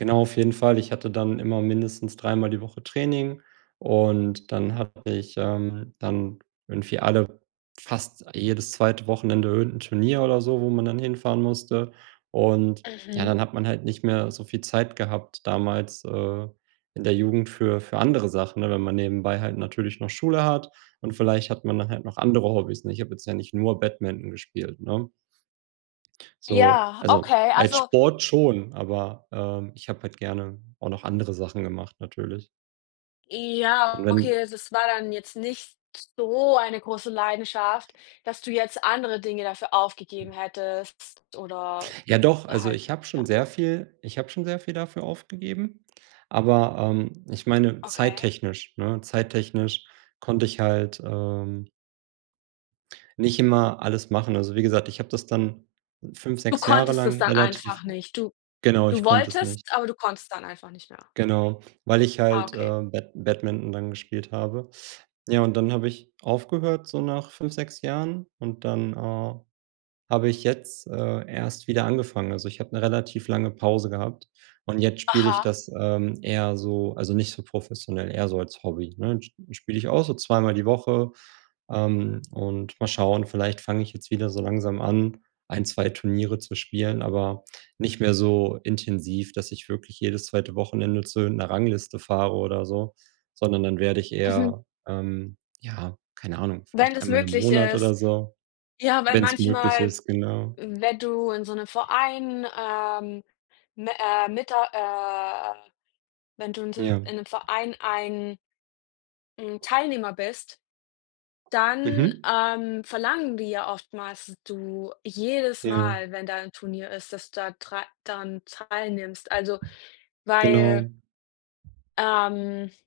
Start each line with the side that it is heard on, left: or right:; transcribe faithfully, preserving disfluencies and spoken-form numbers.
right: Genau, auf jeden Fall. Ich hatte dann immer mindestens dreimal die Woche Training und dann hatte ich ähm, dann irgendwie alle fast jedes zweite Wochenende irgend 'n Turnier oder so, wo man dann hinfahren musste. Und ja,
left: Mhm.
right: dann hat man halt nicht mehr so viel Zeit gehabt damals, äh, in der Jugend für für andere Sachen, ne? Wenn man nebenbei halt natürlich noch Schule hat und vielleicht hat man dann halt noch andere Hobbys. Ne, ich habe jetzt ja nicht nur Badminton gespielt, ne? So,
left: Ja,
right: also,
left: okay.
right: als
left: Also
right: Sport schon, aber, ähm, ich habe halt gerne auch noch andere Sachen gemacht natürlich. Und
left: Ja, okay.
right: wenn
left: Also, es war dann jetzt nicht so eine große Leidenschaft, dass du jetzt andere Dinge dafür aufgegeben
right: Ja.
left: hättest oder
right: Ja, doch, also,
left: halt
right: ich habe
left: ja.
right: schon sehr viel ich habe schon sehr viel dafür aufgegeben, aber, ähm, ich meine
left: Okay.
right: zeittechnisch, ne zeittechnisch konnte ich halt, ähm nicht immer alles machen. Also, wie gesagt, ich habe das dann fünf,
left: Du
right: sechs Jahre
left: konntest es
right: lang
left: dann
right: relativ
left: einfach nicht. Du
right: genau, ich
left: du
right: konnte es
left: wolltest,
right: nicht.
left: aber du konntest dann einfach nicht mehr.
right: Genau, weil ich
left: Ah,
right: halt, äh,
left: okay.
right: Bad Badminton dann gespielt habe. Ja, und dann habe ich aufgehört so nach fünf, sechs Jahren und dann, äh, habe ich jetzt, äh, erst wieder angefangen. Also, ich habe 'ne relativ lange Pause gehabt und jetzt spiele ich
left: Aha.
right: das, ähm, eher so also nicht so professionell, eher so als Hobby, ne? Sp-spiele ich auch so zweimal die Woche, ähm, und mal schauen, vielleicht fange ich jetzt wieder so langsam an, ein, zwei Turniere zu spielen, aber nicht mehr so intensiv, dass ich wirklich jedes zweite Wochenende zu irgend 'ner Rangliste fahre oder so, sondern dann werde ich
left: Mhm.
right: eher, ähm, ja, keine Ahnung,
left: Wenn
right: vielleicht
left: das
right: einmal im
left: möglich
right: Monat oder
left: ist,
right: so,
left: ja, weil
right: wenn's möglich
left: manchmal,
right: ist, genau.
left: wenn du in so 'nem Verein, ähm, m äh, mit der äh Wenn du in so m
right: Ja.
left: in 'nem Verein ein 'n Teilnehmer bist, dann,
right: Mhm.
left: ähm, verlangen die ja oftmals, dass du jedes
right: Ja.
left: Mal, wenn da 'n Turnier ist, dass da drei daran teilnimmst. Also, weil
right: Genau.
left: ähm